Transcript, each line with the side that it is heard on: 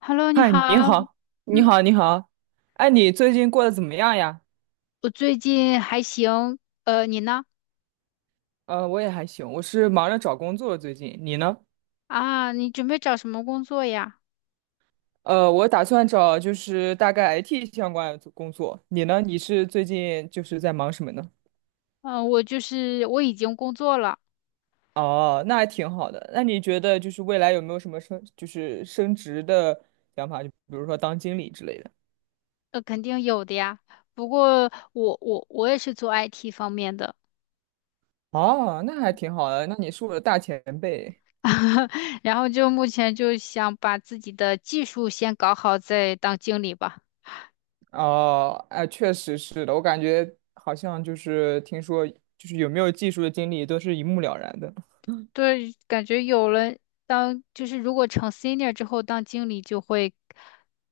left: Hello，你
right: 嗨，
left: 好。
right: 你好，你
left: 嗯，
right: 好，你好，哎，你最近过得怎么样呀？
left: 我最近还行。你呢？
right: 我也还行，我是忙着找工作最近，你呢？
left: 啊，你准备找什么工作呀？
right: 我打算找就是大概 IT 相关的工作，你呢？你是最近就是在忙什么呢？
left: 嗯，我就是我已经工作了，
right: 哦，那还挺好的。那你觉得就是未来有没有什么升就是升职的想法？就比如说当经理之类的。
left: 肯定有的呀。不过我也是做 IT 方面的，
right: 哦，那还挺好的。那你是我的大前辈。
left: 然后就目前就想把自己的技术先搞好，再当经理吧。
right: 哦，哎，确实是的，我感觉好像就是听说，就是有没有技术的经历都是一目了然的。
left: 对，感觉有了当，就是如果成 senior 之后当经理，就会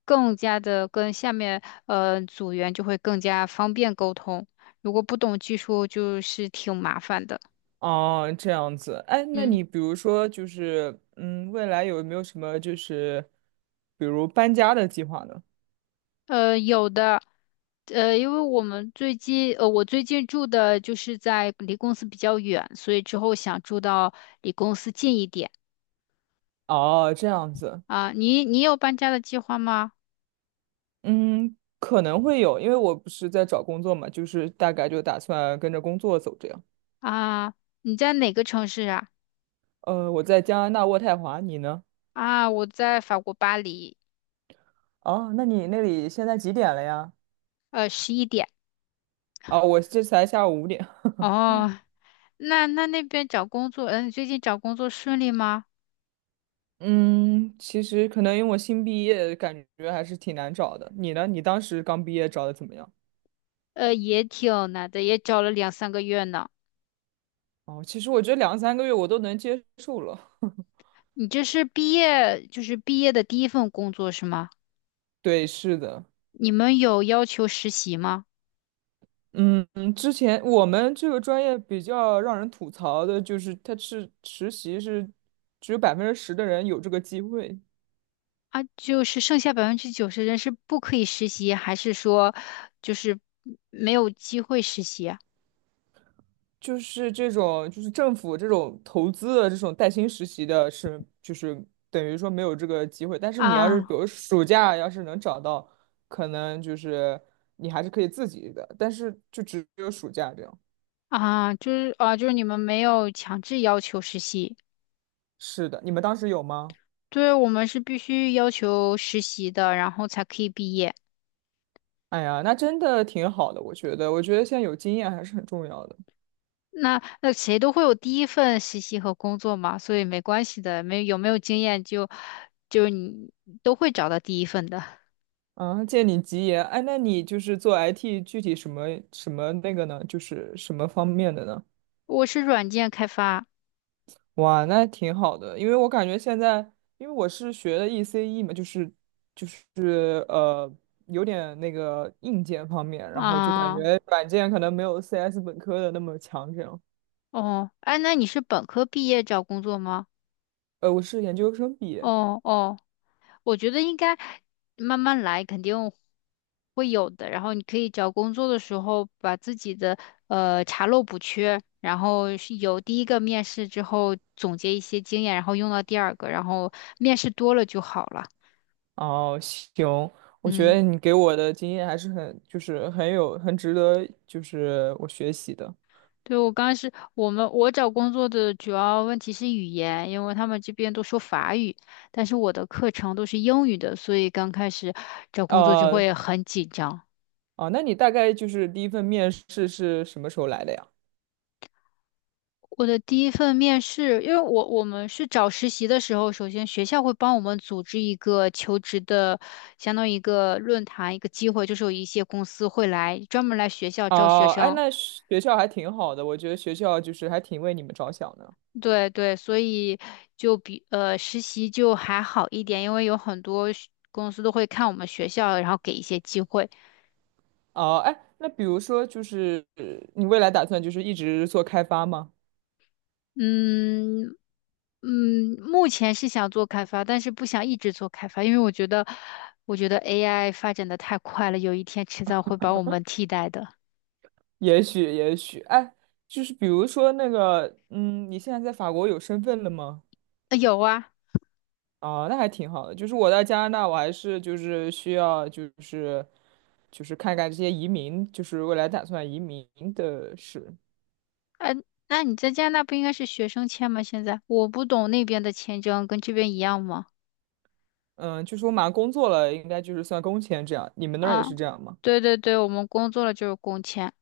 left: 更加的跟下面组员就会更加方便沟通。如果不懂技术，就是挺麻烦的。
right: 哦，这样子，哎，那
left: 嗯，
right: 你比如说就是，嗯，未来有没有什么就是，比如搬家的计划呢？
left: 有的，呃，因为我们最近，呃，我最近住的就是在离公司比较远，所以之后想住到离公司近一点
right: 哦，这样子，
left: 啊。你有搬家的计划吗？
right: 嗯，可能会有，因为我不是在找工作嘛，就是大概就打算跟着工作走这样。
left: 啊，你在哪个城市啊？
right: 我在加拿大渥太华，你呢？
left: 啊，我在法国巴黎。
right: 哦，那你那里现在几点了呀？
left: 11点。
right: 哦，我这才下午5点。
left: 哦，那边找工作，你最近找工作顺利吗？
right: 嗯，其实可能因为我新毕业，感觉还是挺难找的。你呢？你当时刚毕业找的怎么样？
left: 也挺难的，也找了两三个月呢。
right: 哦，其实我觉得两三个月我都能接受了。
left: 你这是毕业，就是毕业的第一份工作是吗？
right: 对，是的，
left: 你们有要求实习吗？
right: 嗯，之前我们这个专业比较让人吐槽的就是，它是实习是只有10%的人有这个机会。
left: 啊，就是剩下90%人是不可以实习，还是说就是没有机会实习啊？
right: 就是这种，就是政府这种投资的这种带薪实习的是，就是等于说没有这个机会。但是你要是
left: 啊
right: 比如暑假要是能找到，可能就是你还是可以自己的，但是就只有暑假这样。
left: 啊，就是啊，就是你们没有强制要求实习。
right: 是的，你们当时有吗？
left: 对，我们是必须要求实习的，然后才可以毕业。
right: 哎呀，那真的挺好的，我觉得，我觉得现在有经验还是很重要的。
left: 那谁都会有第一份实习和工作嘛，所以没关系的，没有经验就你都会找到第一份的。
right: 啊，借你吉言，哎，那你就是做 IT 具体什么什么那个呢？就是什么方面的呢？
left: 我是软件开发
right: 哇，那挺好的，因为我感觉现在，因为我是学的 ECE 嘛，就是就是有点那个硬件方面，然后就感
left: 啊，
right: 觉软件可能没有 CS 本科的那么强，这样。
left: 哦，哎，那你是本科毕业找工作吗？
right: 我是研究生毕业。
left: 哦哦。我觉得应该慢慢来，肯定会有的。然后你可以找工作的时候，把自己的查漏补缺，然后是有第一个面试之后总结一些经验，然后用到第二个，然后面试多了就好了。
right: 哦，行，我觉
left: 嗯，
right: 得你给我的经验还是很，就是很有，很值得，就是我学习的。
left: 对，我刚开始我找工作的主要问题是语言，因为他们这边都说法语，但是我的课程都是英语的，所以刚开始找工作就
right: 呃，
left: 会很紧张。
right: 哦，那你大概就是第一份面试是什么时候来的呀？
left: 我的第一份面试，因为我们是找实习的时候，首先学校会帮我们组织一个求职的，相当于一个论坛，一个机会，就是有一些公司会专门来学校招学
right: 哦，哎，
left: 生。
right: 那学校还挺好的，我觉得学校就是还挺为你们着想的。
left: 对对，所以就实习就还好一点，因为有很多公司都会看我们学校，然后给一些机会。
right: 哦，哎，那比如说就是你未来打算就是一直做开发吗？
left: 嗯，嗯，目前是想做开发，但是不想一直做开发，因为我觉得，AI 发展的太快了，有一天迟早会把我们替代的。
right: 也许，也许，哎，就是比如说那个，嗯，你现在在法国有身份了吗？
left: 有啊，
right: 哦，那还挺好的。就是我在加拿大，我还是就是需要就是就是看看这些移民，就是未来打算移民的事。
left: 呃，那你在加拿大不应该是学生签吗？现在我不懂那边的签证跟这边一样吗？
right: 嗯，就是我马上工作了，应该就是算工签这样。你们那儿也
left: 啊，
right: 是这样吗？
left: 对对对，我们工作了就是工签。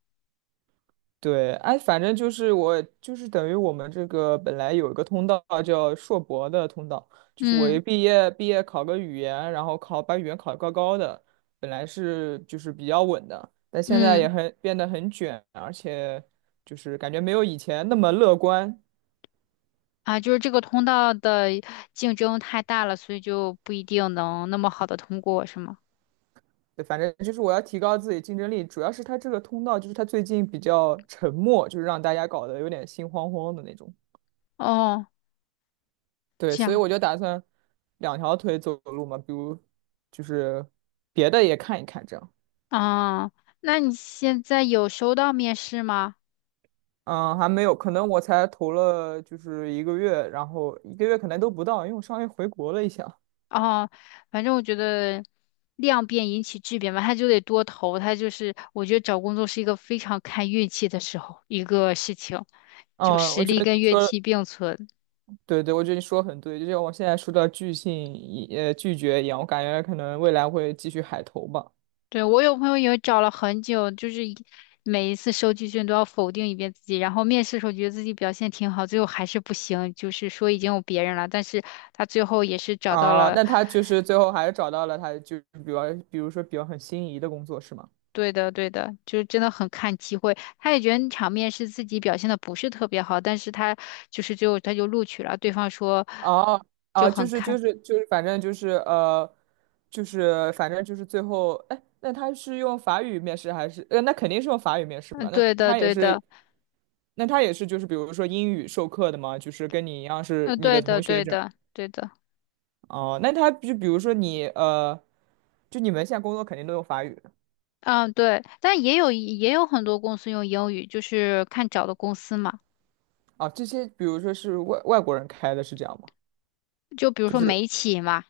right: 对，哎，反正就是我，就是等于我们这个本来有一个通道叫硕博的通道，就是我
left: 嗯
right: 一毕业考个语言，然后考把语言考得高高的，本来是就是比较稳的，但现在也
left: 嗯，
right: 很变得很卷，而且就是感觉没有以前那么乐观。
left: 啊，就是这个通道的竞争太大了，所以就不一定能那么好的通过，是吗？
right: 对，反正就是我要提高自己竞争力，主要是它这个通道就是它最近比较沉默，就是让大家搞得有点心慌慌的那种。
left: 哦，
right: 对，
left: 这
right: 所以
left: 样。
right: 我就打算两条腿走路嘛，比如就是别的也看一看这样。
left: 啊，那你现在有收到面试吗？
right: 嗯，还没有，可能我才投了就是一个月，然后一个月可能都不到，因为我上个月回国了一下。
left: 哦，反正我觉得量变引起质变吧，他就得多投，他就是我觉得找工作是一个非常看运气的时候一个事情，就
right: 嗯，
left: 实
right: 我觉
left: 力
right: 得你
left: 跟运
right: 说的，
left: 气并存。
right: 对对，我觉得你说的很对，就像我现在说的拒绝一样，我感觉可能未来会继续海投吧。
left: 对，我有朋友也找了很久，就是每一次收集卷都要否定一遍自己，然后面试的时候觉得自己表现挺好，最后还是不行，就是说已经有别人了，但是他最后也是找到
right: 啊，
left: 了。
right: 那他就是最后还是找到了他就比如比如说比较很心仪的工作是吗？
left: 对的，对的，就是真的很看机会。他也觉得场面是自己表现的不是特别好，但是他就是他就录取了。对方说
right: 哦
left: 就
right: 哦，就
left: 很
right: 是
left: 看，
right: 就是就是，反正就是就是反正就是最后，哎，那他是用法语面试还是？那肯定是用法语面试
left: 嗯，
right: 吧？那
left: 对的，
right: 他也
left: 对
right: 是，
left: 的，
right: 那他也是就是比如说英语授课的吗？就是跟你一样是
left: 嗯，
right: 你的
left: 对的，
right: 同学
left: 对
right: 这样。
left: 的，对的，
right: 哦，那他就比如说你就你们现在工作肯定都用法语的
left: 嗯，对。但也有很多公司用英语，就是看找的公司嘛。
right: 啊，这些比如说是外国人开的是这样吗？
left: 就比如
right: 就
left: 说
right: 是
left: 美企嘛，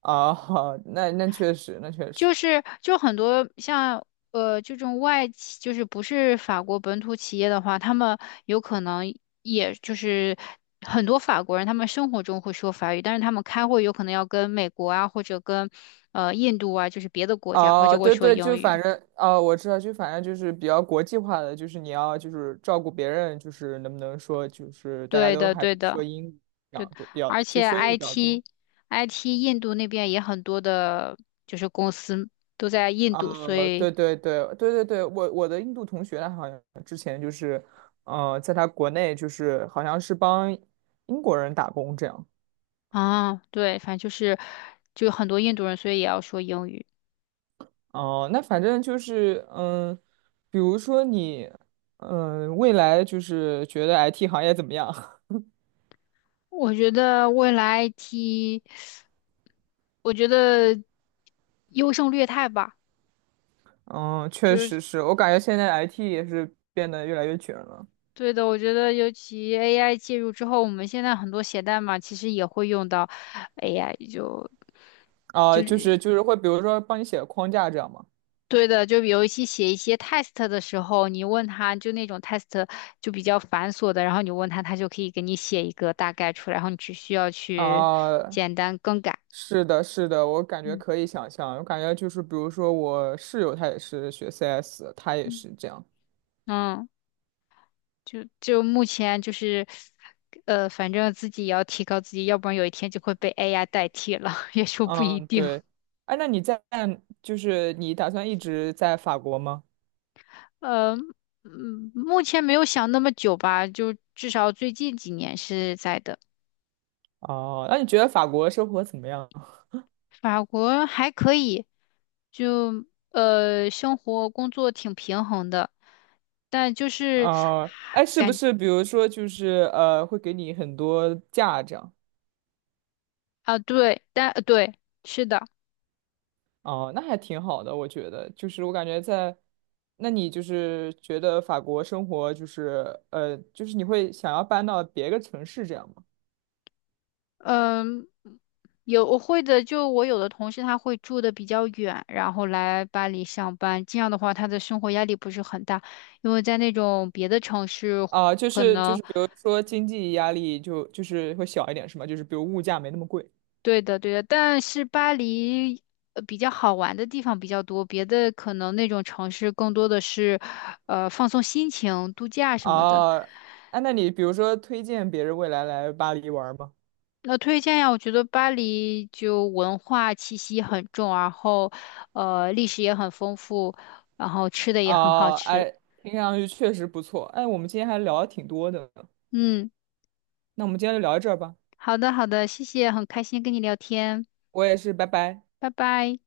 right: 啊，那确实，那确实。
left: 就是很多像这种外企，就是不是法国本土企业的话，他们有可能也就是很多法国人，他们生活中会说法语，但是他们开会有可能要跟美国啊，或者跟印度啊，就是别的国家，他就
right: 哦，
left: 会
right: 对
left: 说
right: 对，
left: 英
right: 就反
left: 语。
right: 正哦，我知道，就反正就是比较国际化的，就是你要就是照顾别人，就是能不能说就是大家
left: 对
right: 都
left: 的，
right: 还
left: 对
right: 是说
left: 的，
right: 英语比
left: 对
right: 较
left: 的。
right: 多，比较
left: 而
right: 就
left: 且
right: 说英语比较多。
left: IT IT 印度那边也很多的，就是公司都在印度，所以
right: 对对对对对对，我的印度同学他好像之前就是，在他国内就是好像是帮英国人打工这样。
left: 啊，对，反正就是很多印度人，所以也要说英语。
right: 哦，那反正就是嗯，比如说你未来就是觉得 IT 行业怎么样？
left: 我觉得未来 IT，我觉得优胜劣汰吧，
right: 嗯，确
left: 就是
right: 实是我感觉现在 IT 也是变得越来越卷了
left: 对的。我觉得尤其 AI 介入之后，我们现在很多写代码其实也会用到 AI，就
right: 啊，就是就是会比如说帮你写个框架这样嘛
left: 对的。就尤其写一些 test 的时候，你问他就那种 test 就比较繁琐的，然后你问他，他就可以给你写一个大概出来，然后你只需要去
right: 啊，
left: 简单更改。
right: 是的，是的，我感觉
left: 嗯
right: 可以想象，我感觉就是比如说我室友他也是学 CS，他也
left: 嗯，
right: 是这样，
left: 嗯。就目前就是，反正自己也要提高自己，要不然有一天就会被 AI 代替了，也说不一
right: 嗯，
left: 定。
right: 对，哎，那你在就是你打算一直在法国吗？
left: 呃，嗯，目前没有想那么久吧，就至少最近几年是在的。
right: 哦，那你觉得法国生活怎么样？
left: 法国还可以，生活工作挺平衡的，但就是
right: 啊，哎，是不是比如说就是会给你很多假这样？
left: 啊，对，但对，是的。
right: 哦，那还挺好的，我觉得，就是我感觉在，那你就是觉得法国生活就是就是你会想要搬到别个城市这样吗？
left: 嗯，有我会的，就我有的同事他会住的比较远，然后来巴黎上班，这样的话他的生活压力不是很大，因为在那种别的城市
right: 啊，就
left: 可
right: 是就
left: 能，
right: 是，比如说经济压力就就是会小一点，是吗？就是比如物价没那么贵。
left: 对的对的，但是巴黎比较好玩的地方比较多，别的可能那种城市更多的是，放松心情、度假什么的。
right: 啊。哎，那你比如说推荐别人未来来巴黎玩吗？
left: 那推荐呀，我觉得巴黎就文化气息很重，然后历史也很丰富，然后吃的也很好
right: 哦，
left: 吃。
right: 哎，听上去确实不错。哎，我们今天还聊的挺多的呢，
left: 嗯，
right: 那我们今天就聊到这儿吧。
left: 好的好的，谢谢，很开心跟你聊天，
right: 我也是，拜拜。
left: 拜拜。